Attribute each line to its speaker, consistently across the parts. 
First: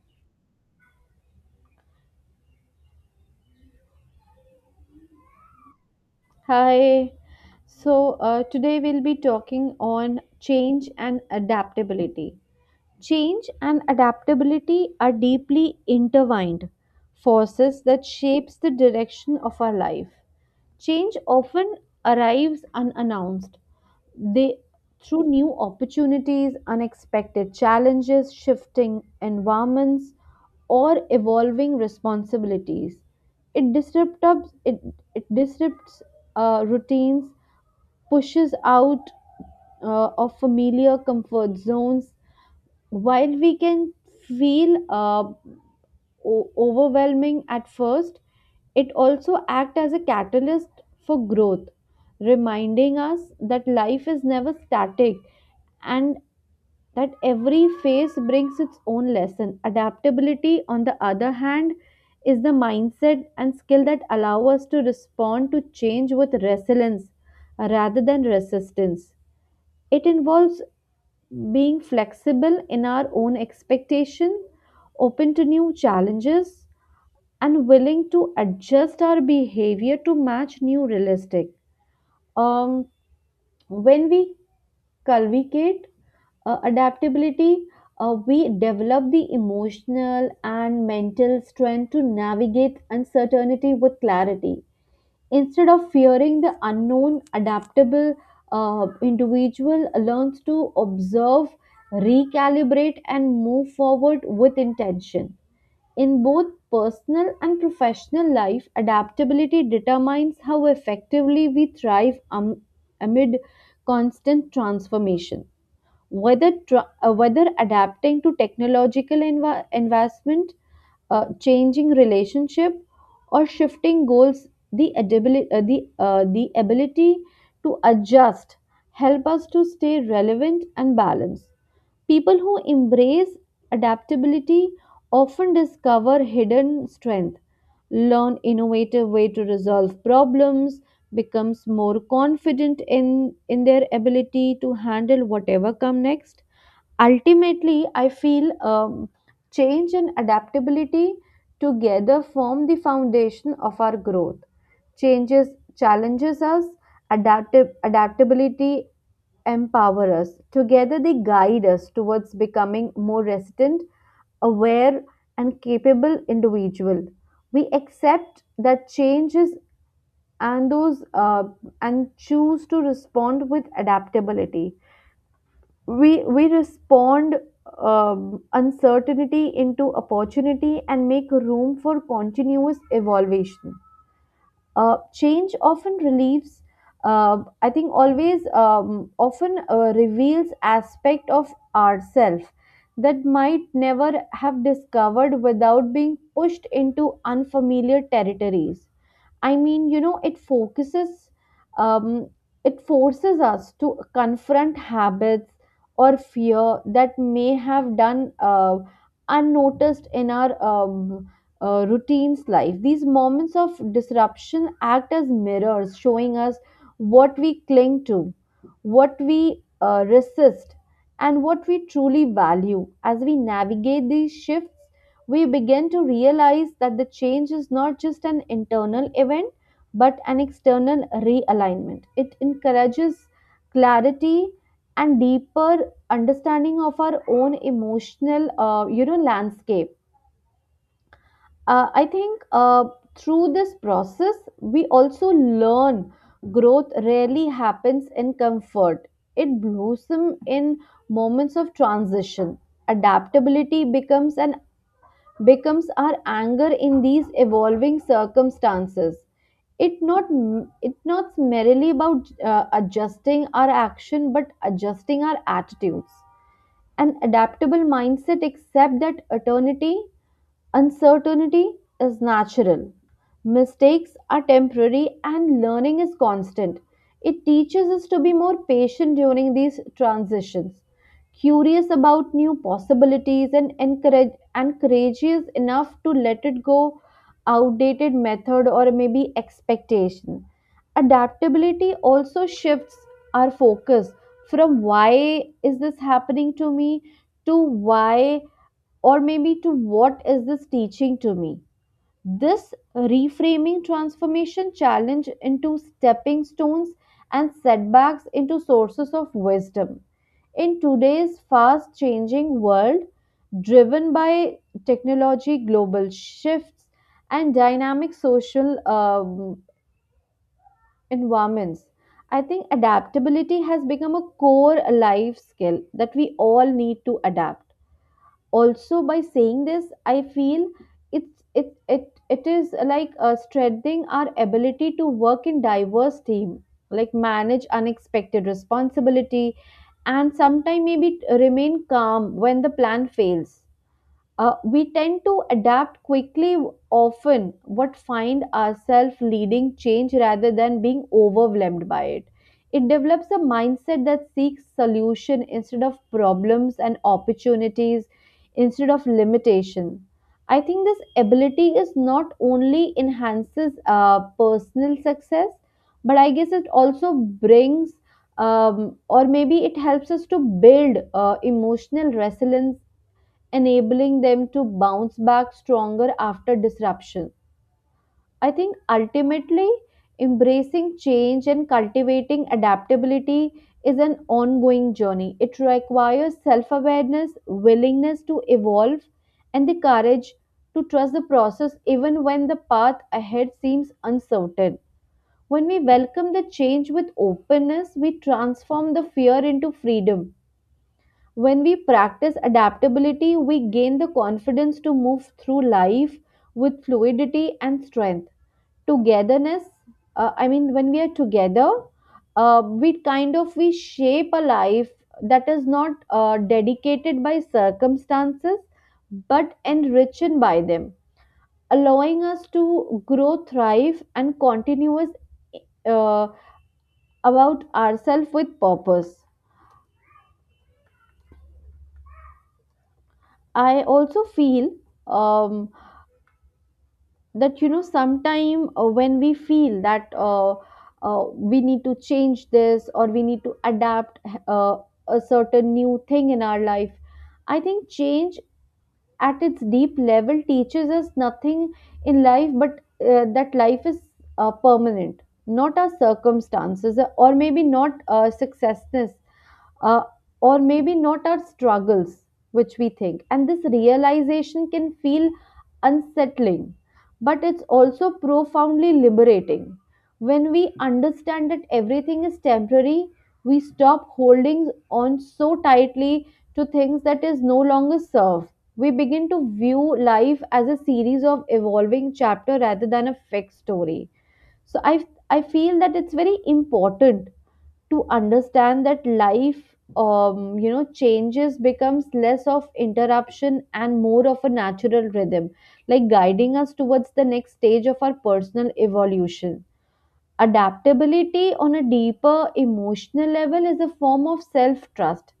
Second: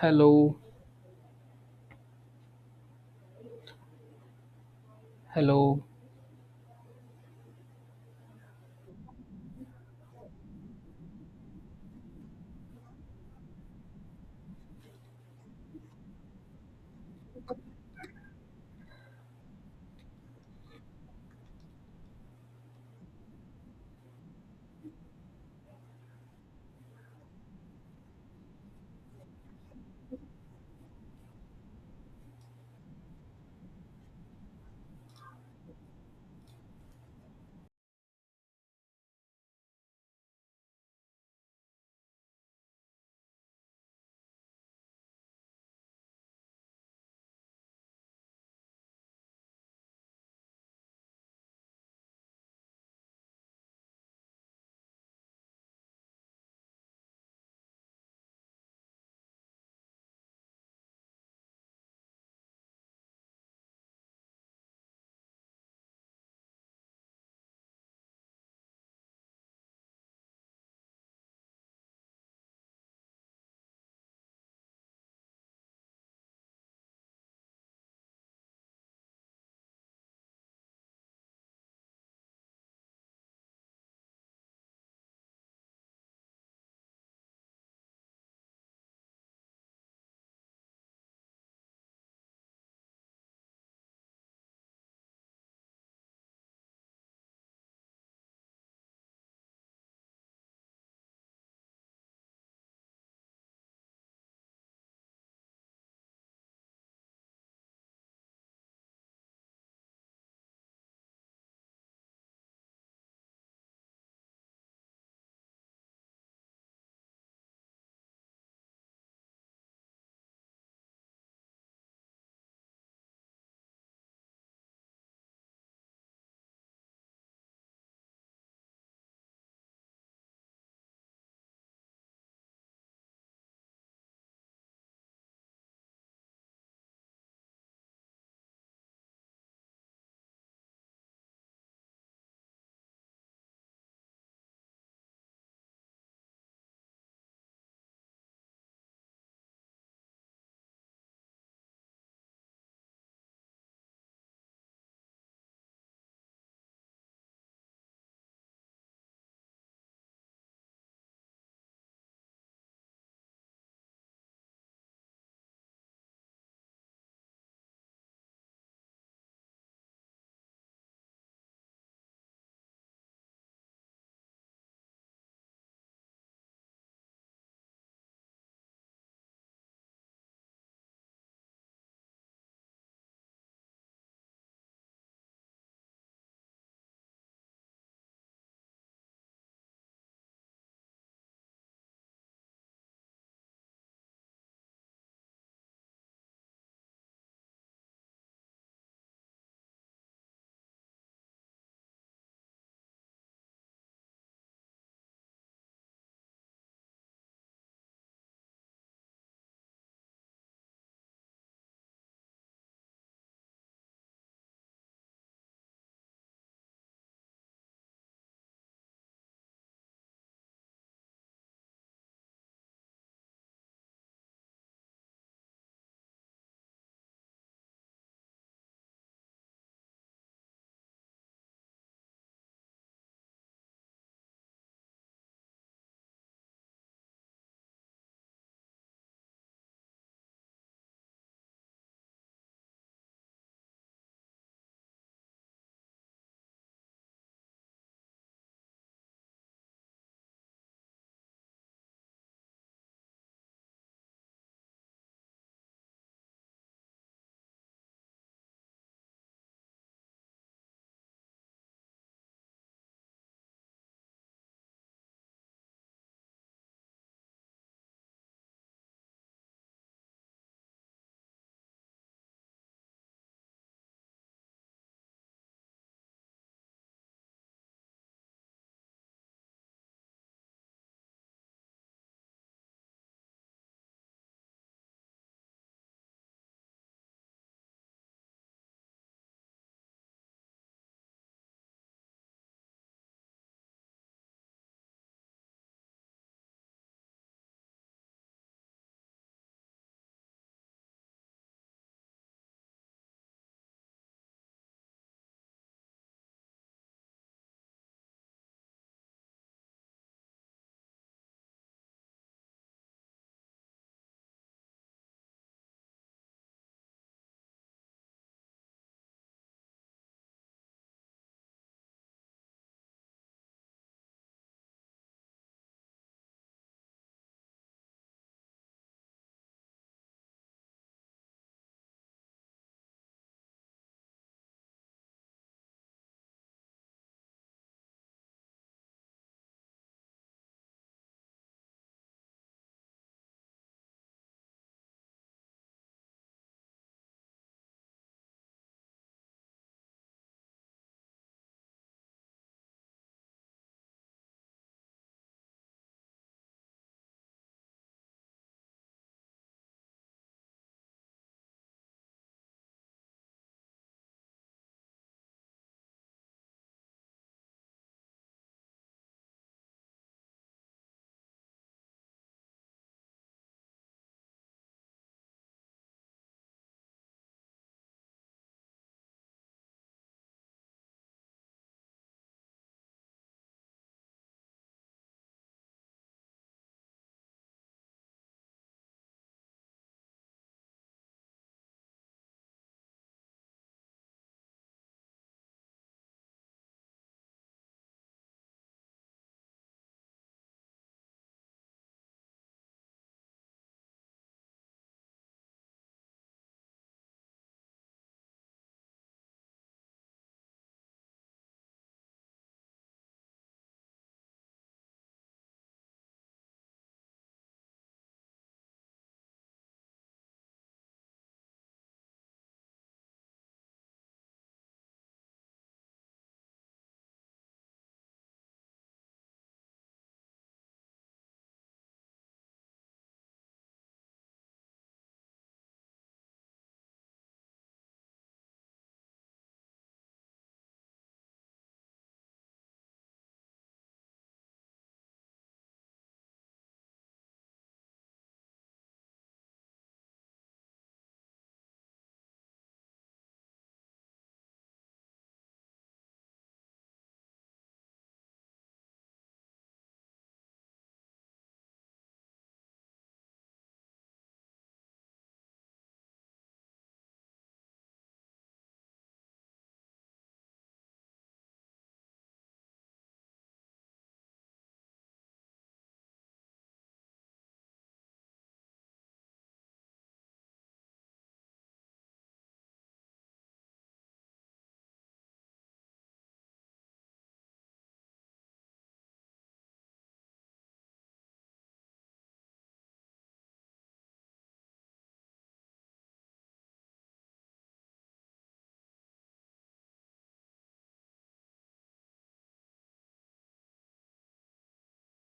Speaker 1: Hello, hello.
Speaker 2: Hi. So, Today we'll be talking on change and adaptability. Change and adaptability are deeply intertwined forces that shapes the direction of our life. Change often arrives unannounced, they through new opportunities, unexpected challenges, shifting environments, or evolving responsibilities. It disrupts it, it disrupts routines, pushes out of familiar comfort zones. While we can feel overwhelming at first, it also acts as a catalyst for growth, reminding us that life is never static and that every phase brings its own lesson. Adaptability, on the other hand, is the mindset and skill that allow us to respond to change with resilience rather than resistance. It involves being flexible in our own expectation, open to new challenges, and willing to adjust our behavior to match new realistic. Um, when we cultivate adaptability, we develop the emotional and mental strength to navigate uncertainty with clarity. Instead of fearing the unknown, adaptable individual learns to observe, recalibrate, and move forward with intention. In both personal and professional life, adaptability determines how effectively we thrive amid constant transformation. Whether adapting to technological investment, changing relationship, or shifting goals, the ability to adjust help us to stay relevant and balanced. People who embrace adaptability often discover hidden strength, learn innovative way to resolve problems, becomes more confident in their ability to handle whatever come next. Ultimately, I feel change and adaptability together form the foundation of our growth. Changes challenges us, adaptive adaptability empower us. Together, they guide us towards becoming more resilient, aware, and capable individual. We accept that changes and those uh, and choose to respond with adaptability. We respond uncertainty into opportunity and make room for continuous evolution. Change often relieves, I think, always often reveals aspect of ourself that might never have discovered without being pushed into unfamiliar territories. It focuses, um, it forces us to confront habits or fear that may have done unnoticed in our routine's life. These moments of disruption act as mirrors, showing us what we cling to, what we resist, and what we truly value. As we navigate these shifts, we begin to realize that the change is not just an internal event but an external realignment. It encourages clarity and deeper understanding of our own emotional landscape. I think Through this process, we also learn growth rarely happens in comfort. It blossoms in moments of transition. Adaptability becomes our anger in these evolving circumstances. It not it not merely about adjusting our action, but adjusting our attitudes. An adaptable mindset accept that eternity uncertainty is natural. Mistakes are temporary and learning is constant. It teaches us to be more patient during these transitions, curious about new possibilities, and encourage and courageous enough to let it go outdated method or maybe expectation. Adaptability also shifts our focus from "Why is this happening to me?" to "Why, or maybe to what is this teaching to me?" This reframing transformation challenge into stepping stones and setbacks into sources of wisdom. In today's fast changing world, driven by technology, global shifts, and dynamic social environments, I think adaptability has become a core life skill that we all need to adapt. Also by saying this, I feel it, it is like strengthening our ability to work in diverse team, like manage unexpected responsibility, and sometimes maybe remain calm when the plan fails. We tend to adapt quickly, often, but find ourselves leading change rather than being overwhelmed by it. It develops a mindset that seeks solution instead of problems, and opportunities instead of limitation. I think this ability is not only enhances personal success, but I guess it also brings or maybe it helps us to build emotional resilience, enabling them to bounce back stronger after disruption. I think ultimately, embracing change and cultivating adaptability is an ongoing journey. It requires self awareness, willingness to evolve, and the courage to trust the process even when the path ahead seems uncertain. When we welcome the change with openness, we transform the fear into freedom. When we practice adaptability, we gain the confidence to move through life with fluidity and strength. Togetherness, I mean, when we are together, we kind of we shape a life that is not dedicated by circumstances but enriched by them, allowing us to grow, thrive, and continuous uh, about ourselves with purpose. I also feel um, that, you know, sometime when we feel that uh, we need to change this or we need to adapt uh, a certain new thing in our life. I think change at its deep level teaches us nothing in life but that life is permanent, not our circumstances, or maybe not successness, uh, or maybe not our struggles, which we think. And this realization can feel unsettling, but it's also profoundly liberating. When we understand that everything is temporary, we stop holding on so tightly to things that is no longer serve. We begin to view life as a series of evolving chapter rather than a fixed story. So I feel that it's very important to understand that life, you know, changes becomes less of interruption and more of a natural rhythm, like guiding us towards the next stage of our personal evolution. Adaptability on a deeper emotional level is a form of self trust.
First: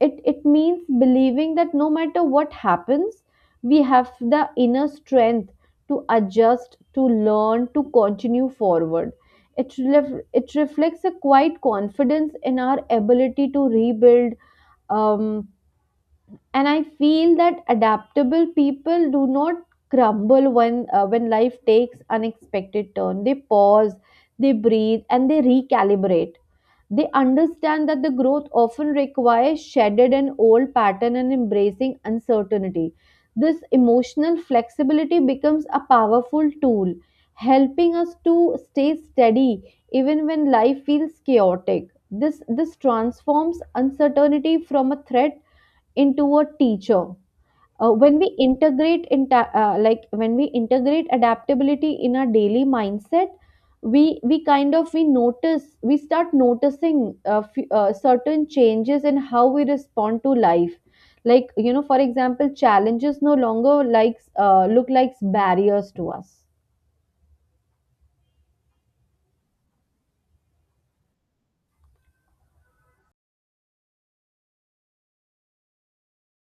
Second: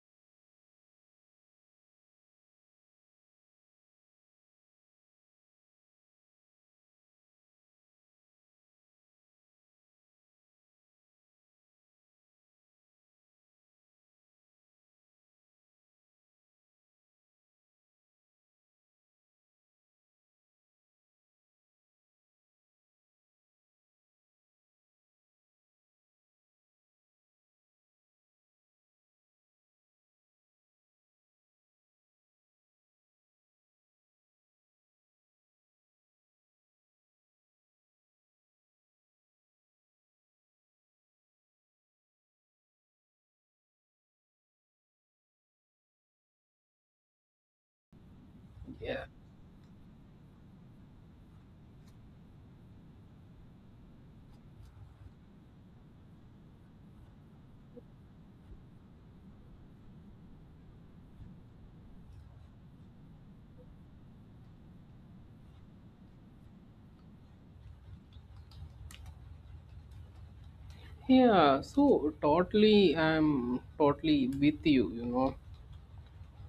Speaker 2: It means believing that no matter what happens, we have the inner strength to adjust, to learn, to continue forward. It reflects a quiet confidence in our ability to rebuild. um, and I feel that adaptable people do not crumble when life takes unexpected turn. They pause, they breathe, and they recalibrate. They understand that the growth often requires shedded an old pattern and embracing uncertainty. This emotional flexibility becomes a powerful tool, helping us to stay steady even when life feels chaotic. This transforms uncertainty from a threat into a teacher. Uh, when we
Speaker 1: Yeah.
Speaker 2: integrate in ta- like when we integrate adaptability in our daily mindset, we kind of we notice we start noticing certain changes in how we respond to life, like, you know, for example, challenges no longer likes look like barriers to us.
Speaker 1: Yeah, so totally I'm totally with you, you know.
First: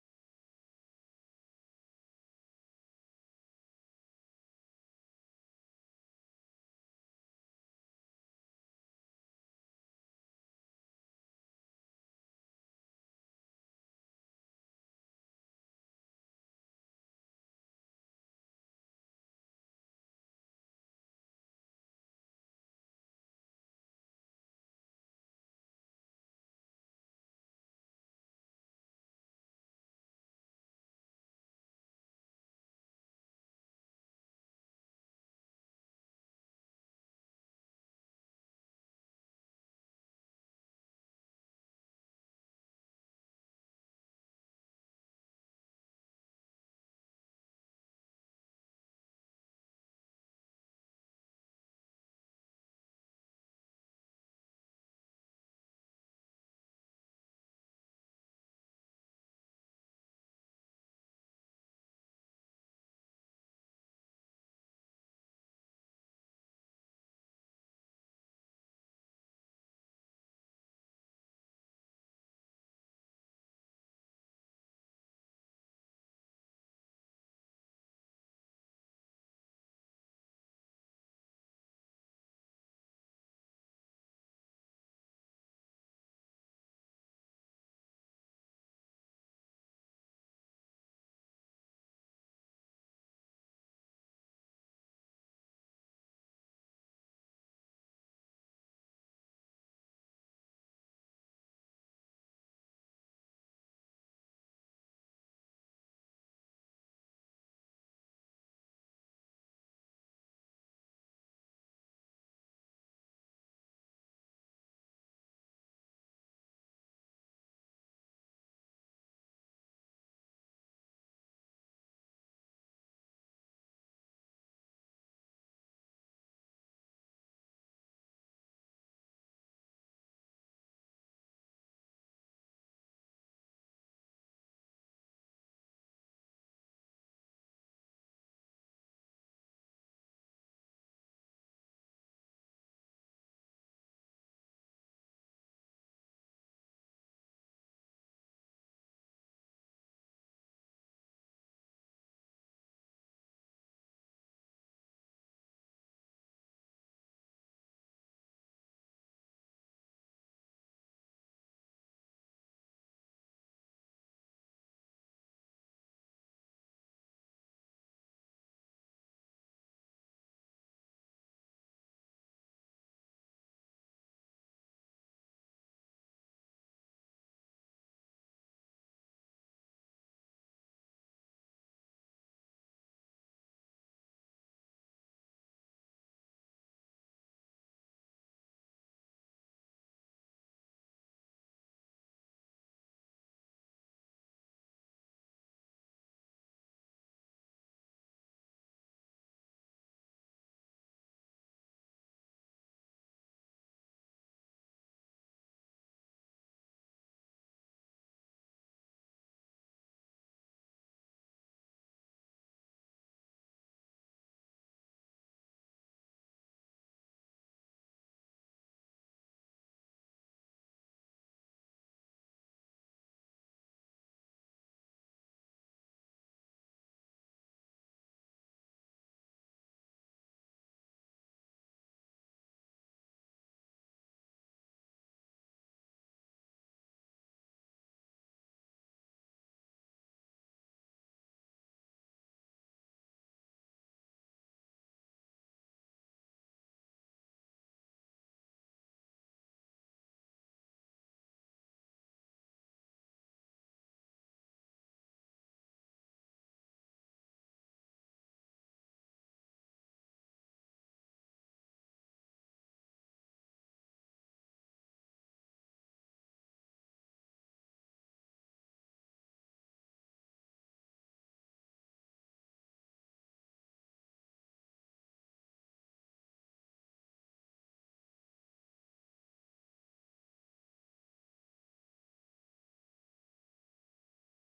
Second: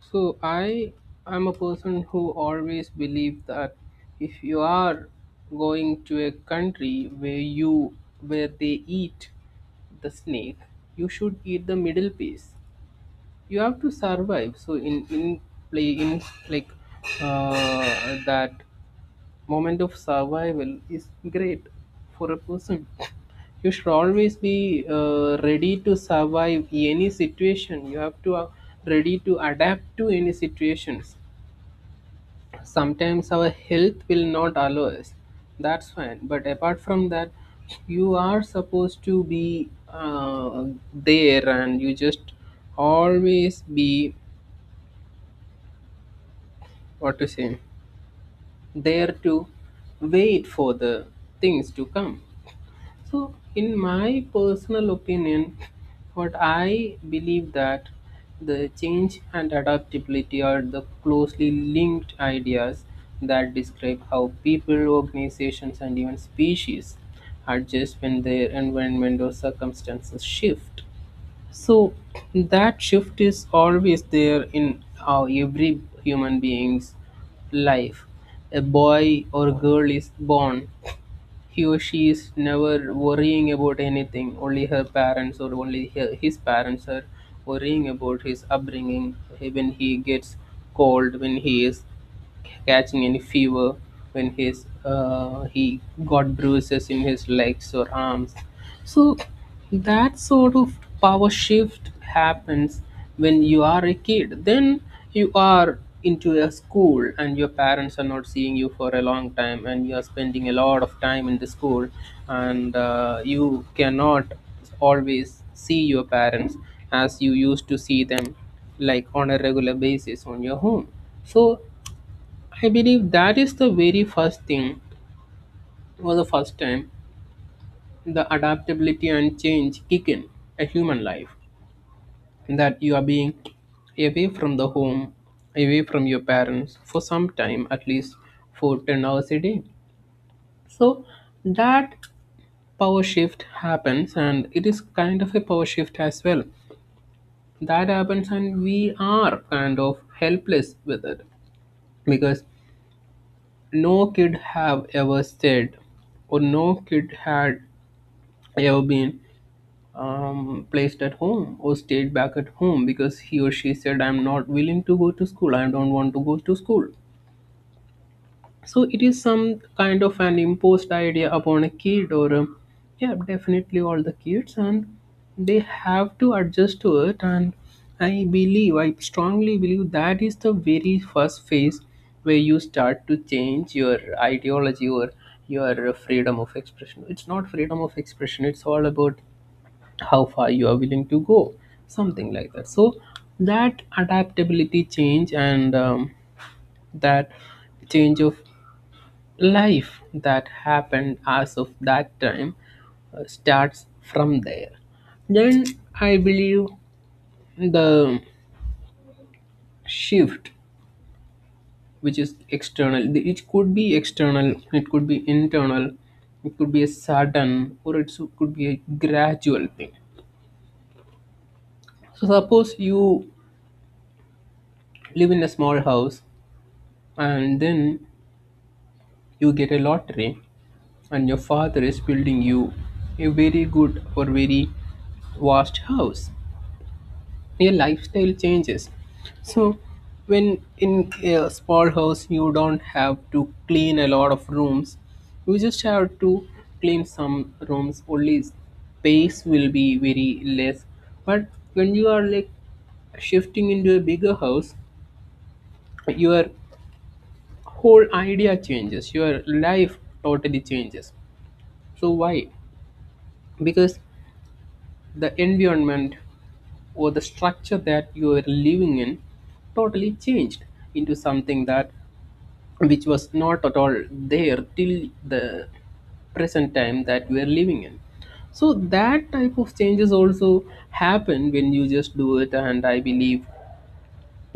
Speaker 1: So I'm a person who always believe that if you are going to a country where they eat the snake, you should eat the middle piece. You have to survive. So in play in like that moment of survival is great for a person. You should always be ready to survive any situation. You have to ready to adapt to any situations. Sometimes our health will not allow us. That's fine, but apart from that you are supposed to be there, and you just always be, what to say, there to wait for the things to come. So, in my personal opinion, what I believe that the change and adaptability are the closely linked ideas that describe how people, organizations, and even species adjust when their environment or circumstances shift. So, that shift is always there in every human being's life. A boy or girl is born. He or she is never worrying about anything. Only her parents, or only his parents are worrying about his upbringing. When he gets cold, when he is catching any fever, when his he got bruises in his legs or arms, so that sort of power shift happens. When you are a kid, then you are into a school, and your parents are not seeing you for a long time, and you are spending a lot of time in the school, and you cannot always see your parents as you used to see them, like on a regular basis on your home. So I believe that is the very first thing, or the first time, the adaptability and change kick in a human life. That you are being away from the home, away from your parents for some time, at least for 10 hours a day. So that power shift happens, and it is kind of a power shift as well. That happens, and we are kind of helpless with it, because no kid have ever said, or no kid had I have been placed at home, or stayed back at home because he or she said, I'm not willing to go to school, I don't want to go to school. So it is some kind of an imposed idea upon a kid, or yeah, definitely all the kids, and they have to adjust to it. And I strongly believe that is the very first phase where you start to change your ideology or your freedom of expression. It's not freedom of expression, it's all about how far you are willing to go, something like that. So that adaptability change, and that change of life that happened as of that time starts from there. Then I believe the shift, which is external, it could be external, it could be internal, it could be a sudden, or could be a gradual thing. So, suppose you live in a small house and then you get a lottery and your father is building you a very good or very vast house. Your lifestyle changes. So when in a small house you don't have to clean a lot of rooms, you just have to clean some rooms, only space will be very less. But when you are like shifting into a bigger house, your whole idea changes, your life totally changes. So why? Because the environment or the structure that you are living in totally changed into something that which was not at all there till the present time that we are living in. So that type of changes also happen when you just do it. And I believe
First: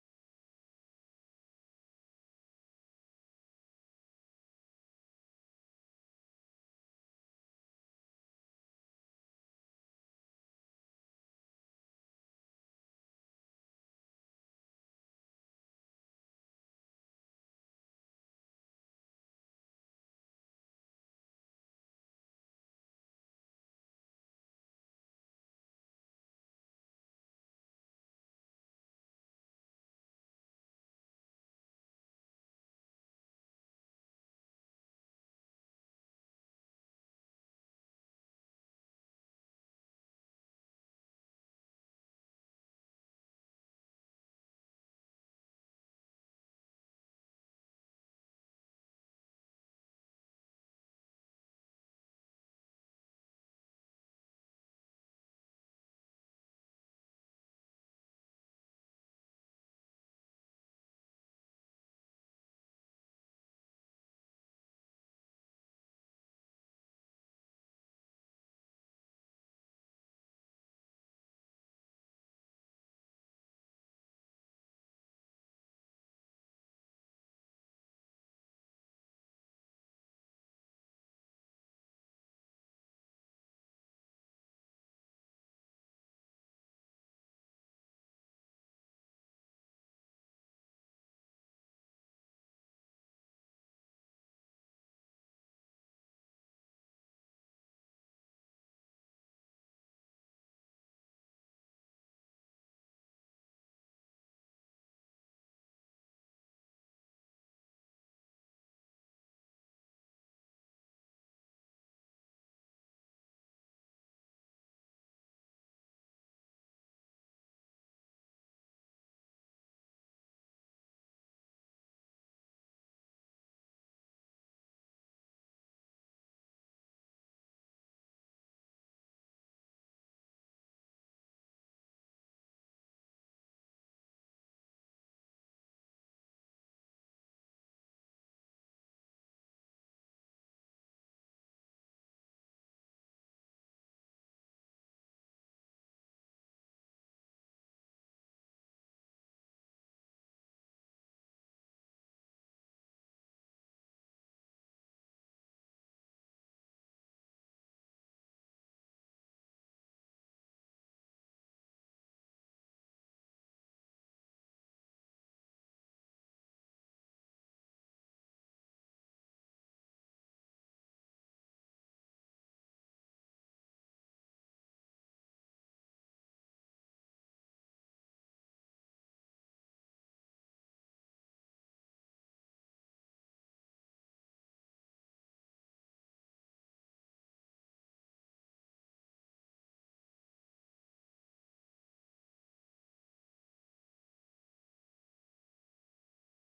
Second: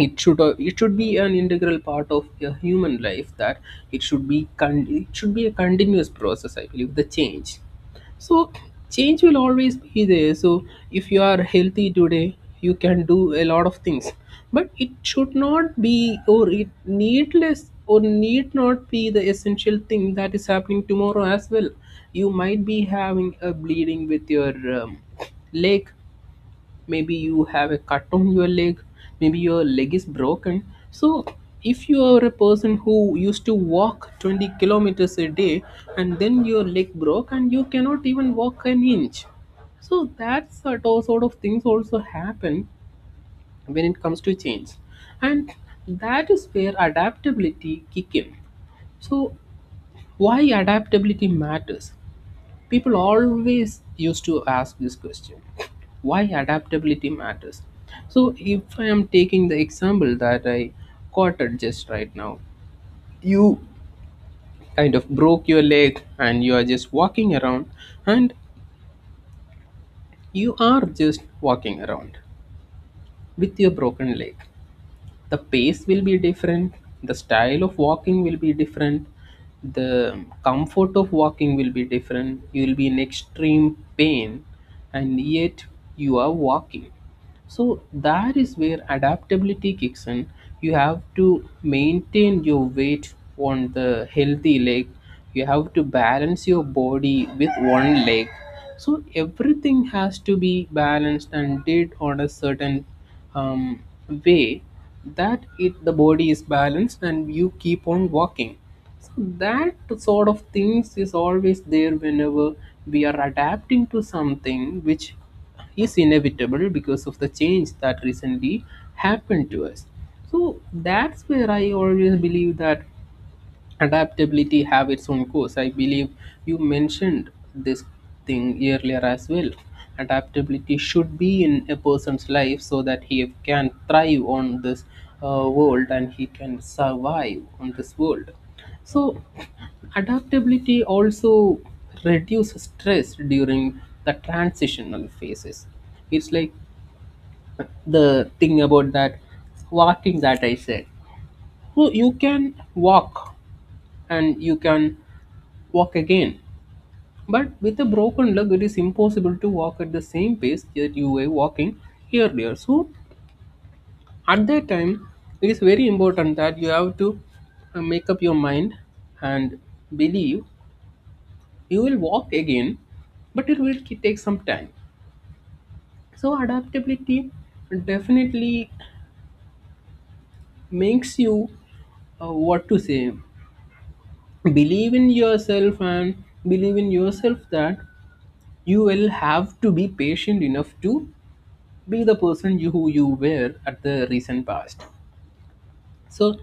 Speaker 1: it should be an integral part of a human life. That it should be a continuous process, I believe, the change. So change will always be there. So if you are healthy today, you can do a lot of things, but it should not be, or it needless, or need not be the essential thing that is happening tomorrow as well. You might be having a bleeding with your um, leg. Maybe you have a cut on your leg, maybe your leg is broken. So if you are a person who used to walk 20 kilometers a day and then your leg broke and you cannot even walk an inch, so that sort of things also happen when it comes to change. And that is where adaptability kick in. So, why adaptability matters? People always used to ask this question, why adaptability matters. So, if I am taking the example that I quoted just right now, you kind of broke your leg and you are just walking around, and you are just walking around with your broken leg. The pace will be different, the style of walking will be different, the comfort of walking will be different, you will be in extreme pain, and yet you are walking. So that is where adaptability kicks in. You have to maintain your weight on the healthy leg. You have to balance your body with one leg. So everything has to be balanced and did on a certain um, way, that it the body is balanced and you keep on walking. So that sort of things is always there whenever we are adapting to something which is inevitable because of the change that recently happened to us. So that's where I always believe that adaptability have its own course. I believe you mentioned this thing earlier as well. Adaptability should be in a person's life so that he can thrive on this world, and he can survive on this world. So, adaptability also reduces stress during the transitional phases. It's like the thing about that walking that I said. So you can walk, and you can walk again. But with a broken leg, it is impossible to walk at the same pace that you were walking earlier. So at that time, it is very important that you have to make up your mind and believe you will walk again, but it will take some time. So adaptability definitely makes you, what to say, believe in yourself, and believe in yourself that you will have to be patient enough to be the person you who you were at the recent past. So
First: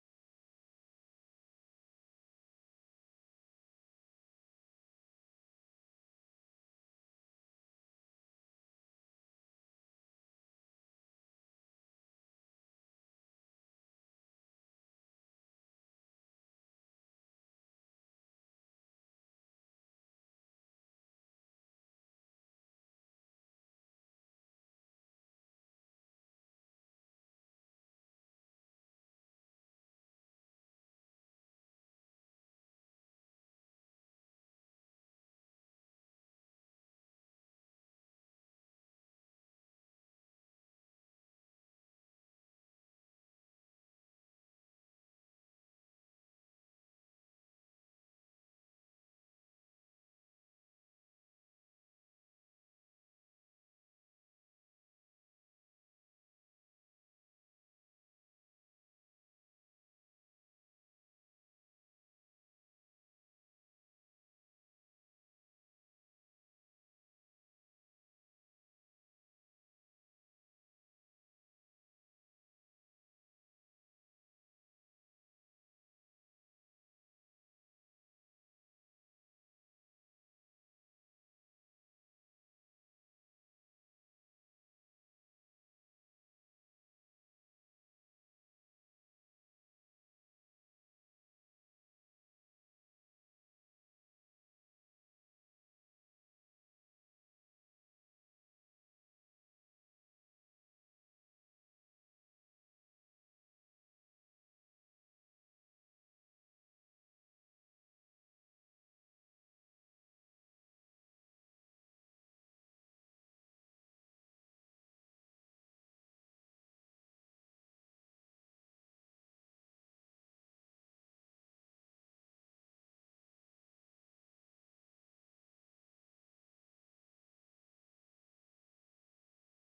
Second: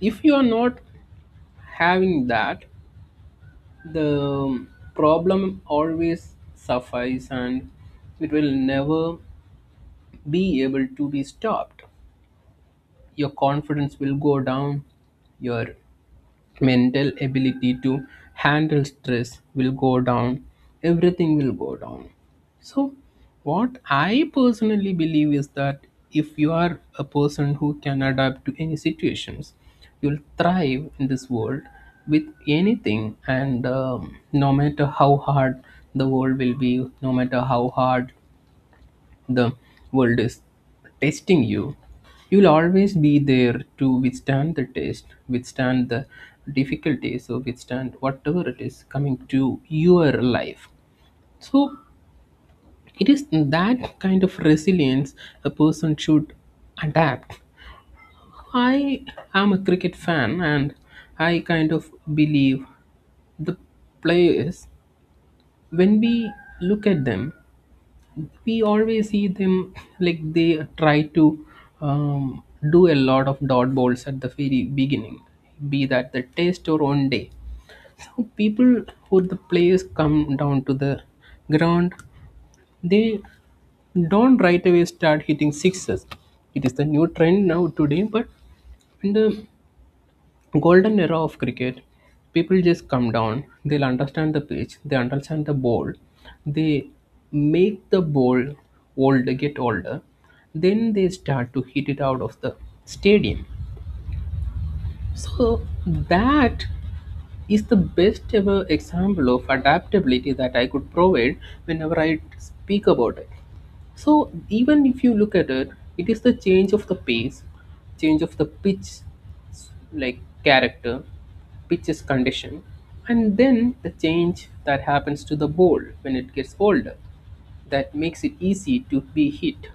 Speaker 1: if you are not having that, the problem always suffice, and it will never be able to be stopped. Your confidence will go down, your mental ability to handle stress will go down, everything will go down. So what I personally believe is that if you are a person who can adapt to any situations, you'll thrive in this world with anything. And no matter how hard the world will be, no matter how hard the world is testing you, you'll always be there to withstand the test, withstand the difficulties, or withstand whatever it is coming to your life. So it is that kind of resilience a person should adapt. I am a cricket fan, and I kind of believe the players, when we look at them, we always see them, like they try to um, do a lot of dot balls at the very beginning, be that the test or one day. So, people, or the players, come down to the ground, they don't right away start hitting sixes. It is the new trend now today, but in the golden era of cricket, people just come down, they'll understand the pitch, they understand the ball, they make the ball older, get older, then they start to hit it out of the stadium. So that is the best ever example of adaptability that I could provide whenever I speak about it. So even if you look at it, it is the change of the pace, change of the pitch, like character, pitch's condition, and then the change that happens to the ball when it gets older that makes it easy to be hit.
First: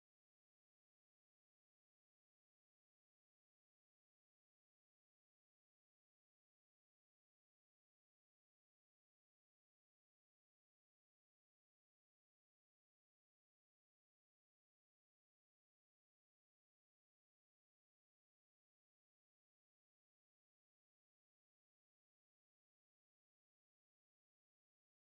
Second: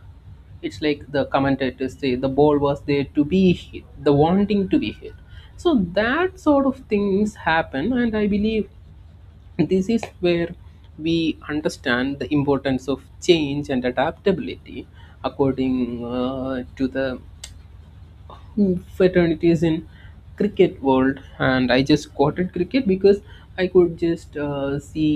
Speaker 1: It's like the commentators say, the ball was there to be hit, the wanting to be hit. So that sort of things happen, and I believe this is where we understand the importance of change and adaptability according to the fraternities in cricket world. And I just quoted cricket because I could just see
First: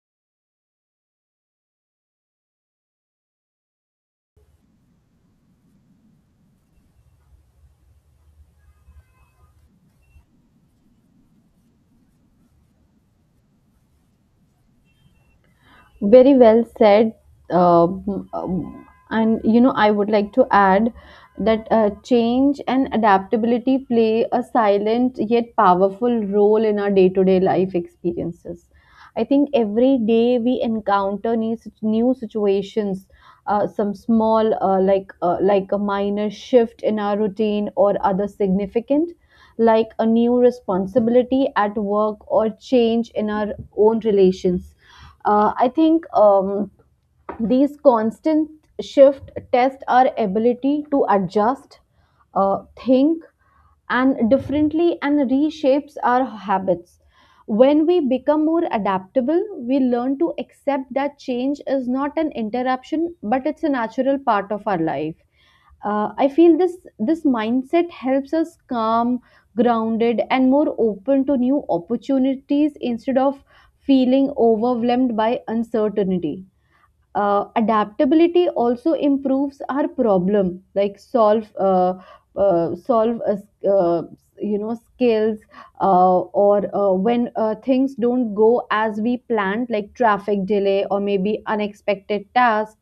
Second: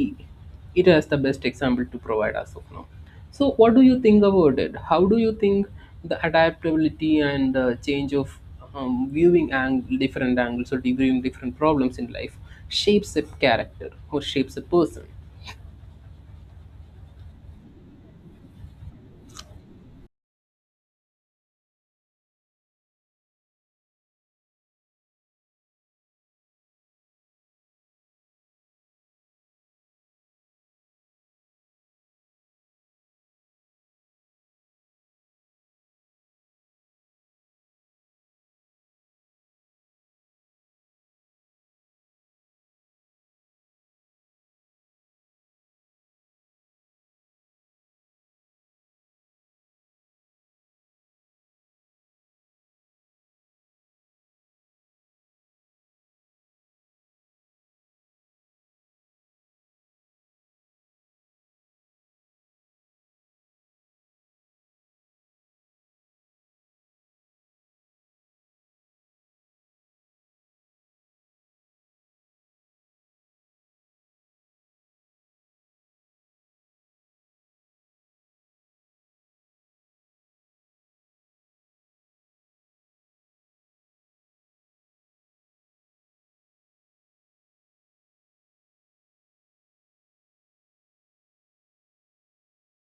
Speaker 1: it as the best example to provide as of now. So, what do you think about it? How do you think the adaptability and change of viewing different angles, or viewing different problems in life, shapes a character or shapes a person?
Speaker 2: Very well said. And you know, I would like to add that change and adaptability play a silent yet powerful role in our day to day life experiences. I think every day we encounter new situations. Some small, like a minor shift in our routine, or other significant, like a new responsibility at work or change in our own relations. I think these constant shift test our ability to adjust, think, and differently and reshapes our habits. When we become more adaptable, we learn to accept that change is not an interruption, but it's a natural part of our life. I feel this this mindset helps us calm, grounded, and more open to new opportunities instead of feeling overwhelmed by uncertainty. Adaptability also improves our problem like solve solve s- you know skills, or when things don't go as we planned, like traffic delay or maybe unexpected task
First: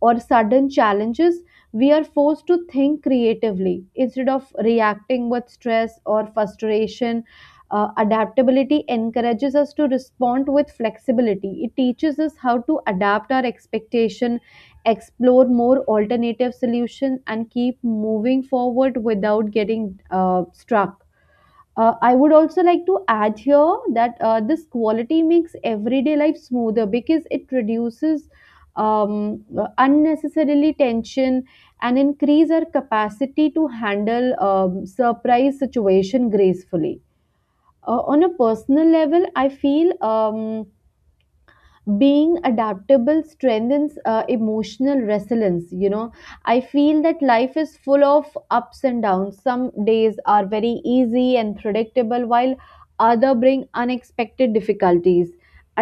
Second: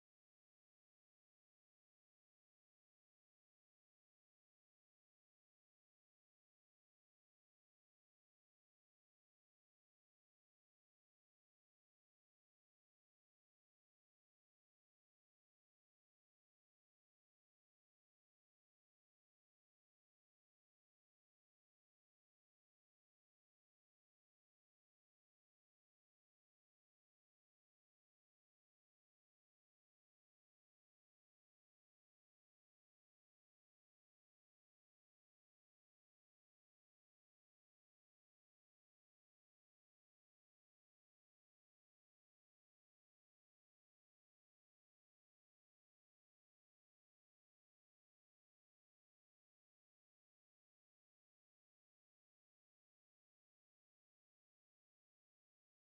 Speaker 2: or sudden challenges, we are forced to think creatively instead of reacting with stress or frustration. Adaptability encourages us to respond with flexibility. It teaches us how to adapt our expectation, explore more alternative solutions, and keep moving forward without getting struck. I would also like to add here that this quality makes everyday life smoother because it reduces um, unnecessarily tension and increase our capacity to handle surprise situation gracefully. On a personal level, I feel being adaptable strengthens emotional resilience, you know. I feel that life is full of ups and downs. Some days are very easy and predictable, while other bring unexpected difficulties.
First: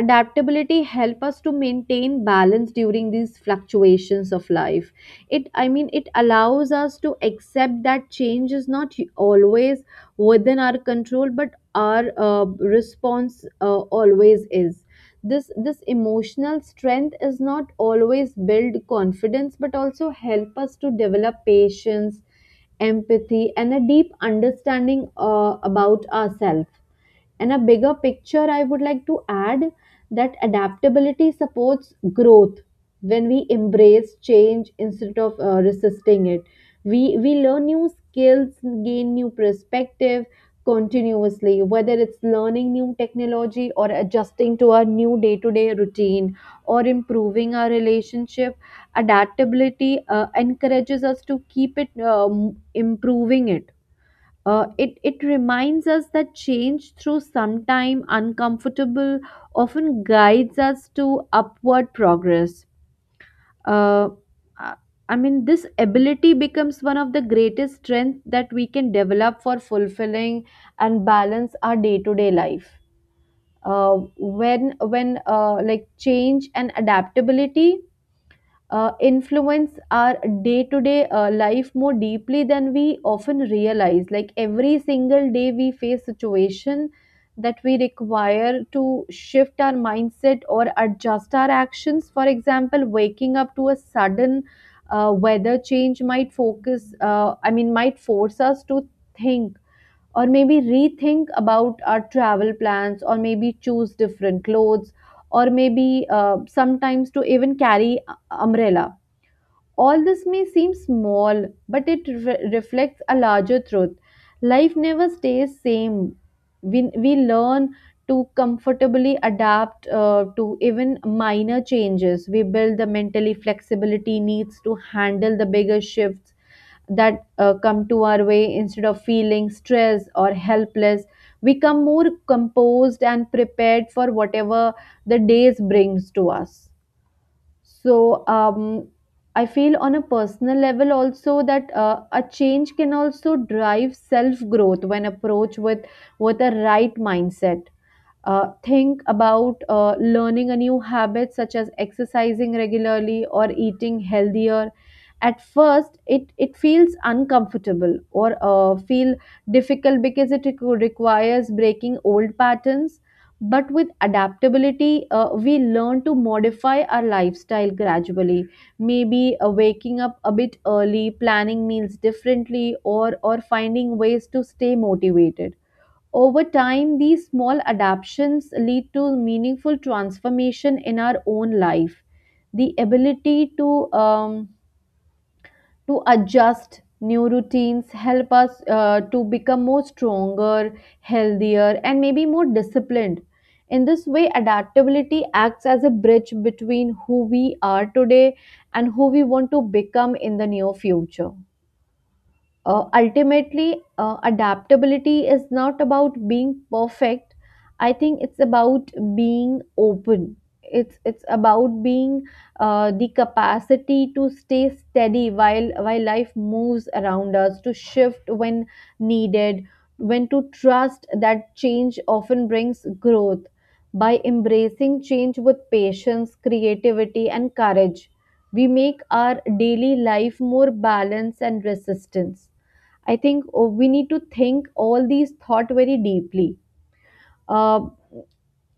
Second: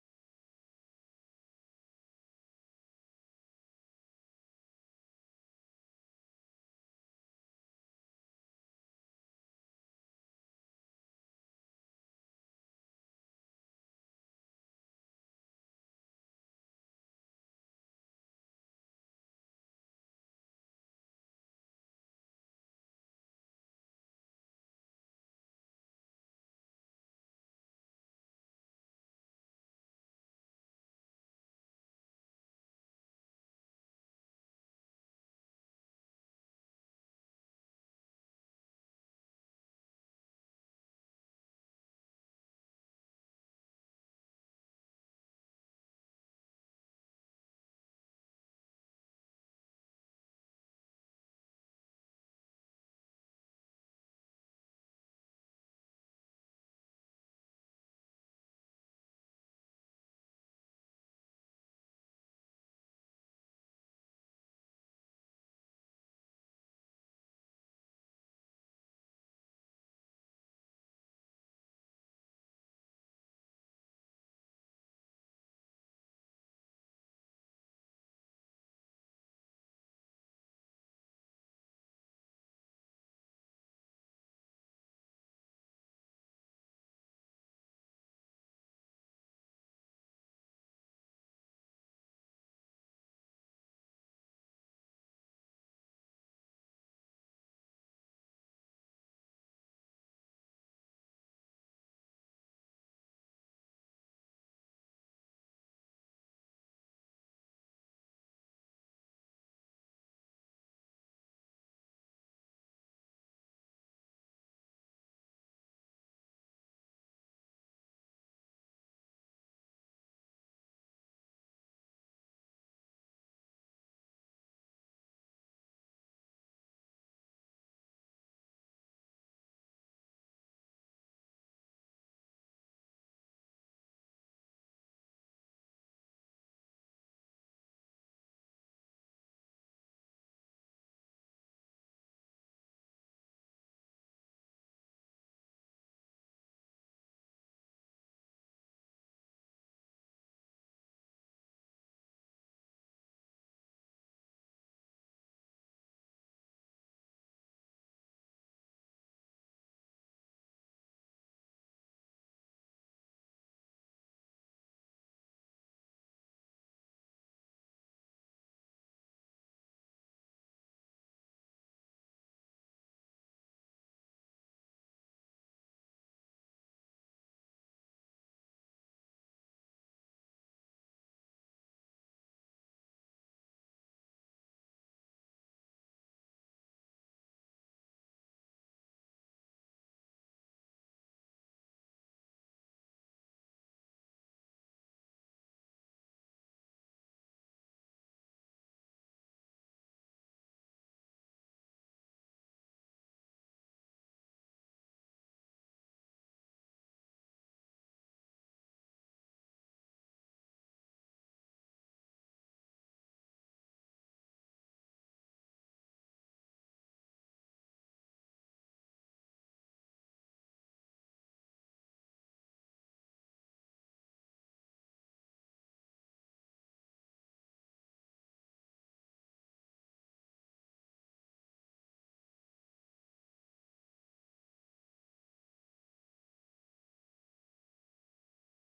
Speaker 2: Adaptability help us to maintain balance during these fluctuations of life. It i mean it allows us to accept that change is not always within our control, but our response always is. This emotional strength is not always build confidence but also help us to develop patience, empathy, and a deep understanding about ourselves. And a bigger picture, I would like to add that adaptability supports growth. When we embrace change instead of resisting it, we learn new skills, gain new perspective continuously, whether it's learning new technology, or adjusting to our new day to day routine, or improving our relationship. Adaptability encourages us to keep it improving it It reminds us that change through sometime uncomfortable often guides us to upward progress uh, i I mean this ability becomes one of the greatest strengths that we can develop for fulfilling and balance our day-to-day life uh, when like change and adaptability influence our day to day life more deeply than we often realize. Like every single day, we face situation that we require to shift our mindset or adjust our actions. For example, waking up to a sudden weather change might focus. I mean, might force us to think or maybe rethink about our travel plans or maybe choose different clothes or maybe sometimes to even carry umbrella all this may seem small, but it reflects a larger truth. Life never stays same. We learn to comfortably adapt to even minor changes. We build the mentally flexibility needs to handle the bigger shifts that come to our way instead of feeling stressed or helpless we become more composed and prepared for whatever the days brings to us so I feel on a personal level also that a change can also drive self growth when approached with a right mindset. Think about learning a new habit such as exercising regularly or eating healthier. At first it feels uncomfortable or feel difficult because it requires breaking old patterns, but with adaptability we learn to modify our lifestyle gradually, maybe waking up a bit early, planning meals differently, or finding ways to stay motivated. Over time, these small adaptations lead to meaningful transformation in our own life. The ability um, to adjust new routines help us to become more stronger, healthier, and maybe more disciplined. In this way, adaptability acts as a bridge between who we are today and who we want to become in the near future. Ultimately, adaptability is not about being perfect. I think it's about being open. It's about being the capacity to stay steady while life moves around us, to shift when needed, when to trust that change often brings growth. By embracing change with patience, creativity, and courage, we make our daily life more balanced and resistance. I think oh, we need to think all these thought very deeply. Uh,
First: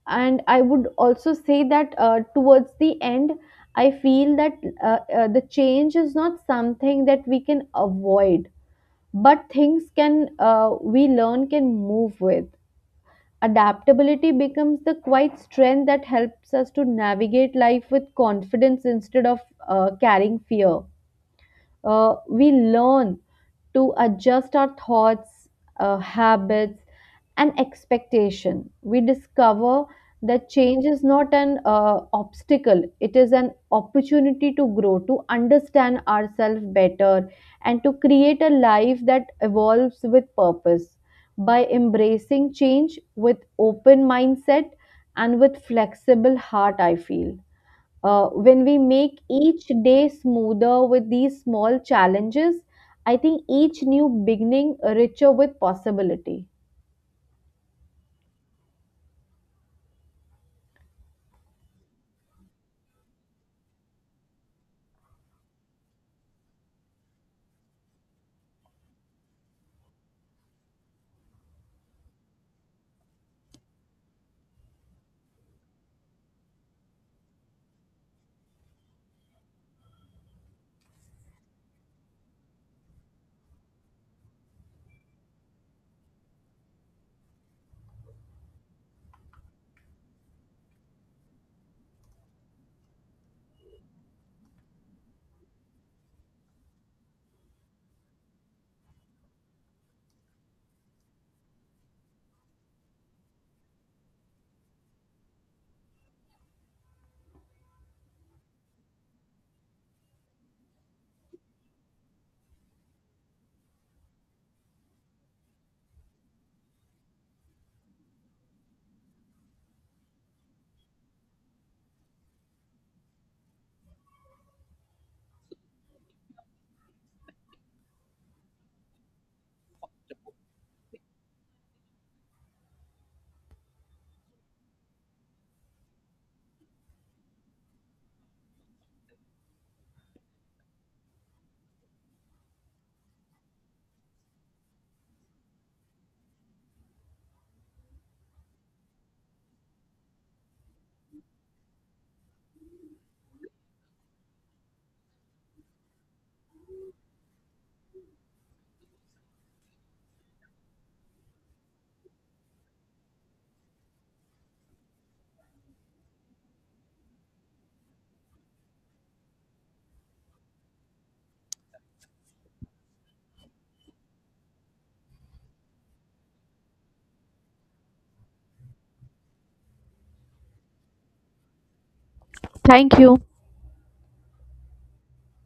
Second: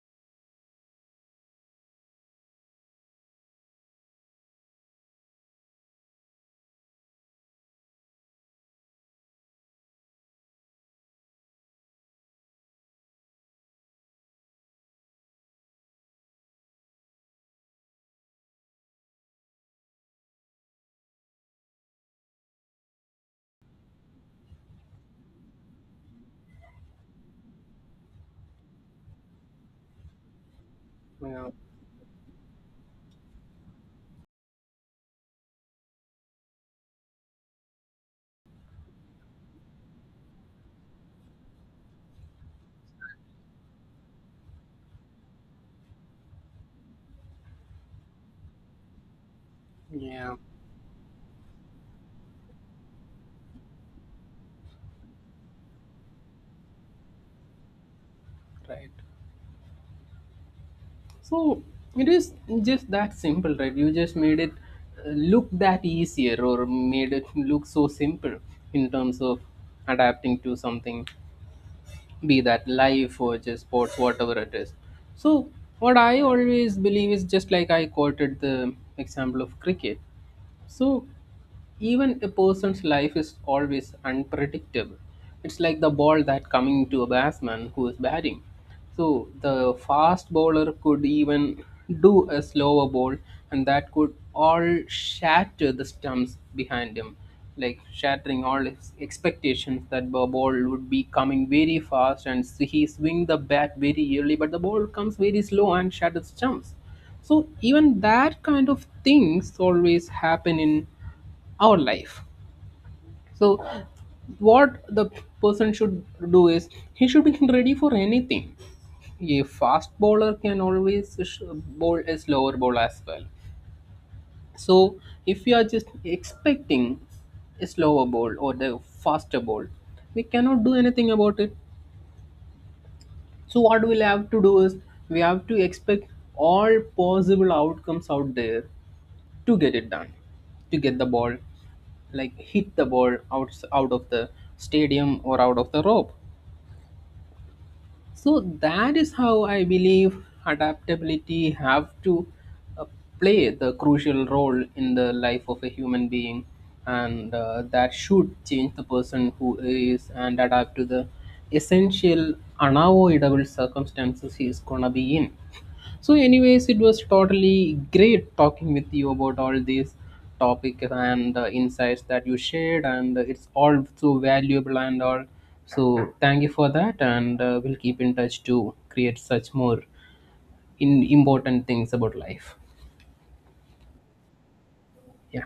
Speaker 2: and I would also say that towards the end, I feel that the change is not something that we can avoid, but things can we learn can move with. Adaptability becomes the quiet strength that helps us to navigate life with confidence instead of carrying fear. We learn to adjust our thoughts, habits, and expectation. We discover that change is not
Speaker 1: Yeah.
Speaker 2: an obstacle, it is an opportunity to grow, to understand ourselves better, and to create a life that evolves with purpose. By embracing change with open mindset and with flexible heart, I feel. When we make each day
Speaker 1: Yeah.
Speaker 2: smoother with these small challenges, I think each new beginning richer with possibility.
Speaker 1: Right. So it is just that simple, right? You just made it, look that easier, or made it look so simple in terms of adapting to something, be that life or just sports, whatever it is. So what I always believe is just like I quoted the example of cricket. So, even a person's life is always unpredictable. It's like the ball that coming to a batsman who is batting. So, the fast bowler could even do a slower ball, and that could all shatter the stumps behind him, like shattering all his expectations that the ball would be coming very fast and he swing the bat very early, but the ball comes very slow and shatters stumps. So even that kind of things always happen in our life. So what the person should do is he should be ready for anything. A fast bowler can always bowl a slower ball as well. So if you are just expecting a slower ball or the faster ball, we cannot do anything about it. So what we'll have to do is we have to expect all possible outcomes out there to get it done, to get the ball, like hit the ball out of the stadium or out of the rope. So that is how I believe adaptability have to uh, play the crucial role in the life of a human being, and that should change the person who is and adapt to the essential unavoidable circumstances he is gonna be in. So, anyways, it was totally great talking with you about all these topics and insights that you shared, and it's all so valuable and all. So, thank you for that, and we'll keep in touch to create such more in important things about life.
Speaker 2: Thank you.
Speaker 1: Yeah.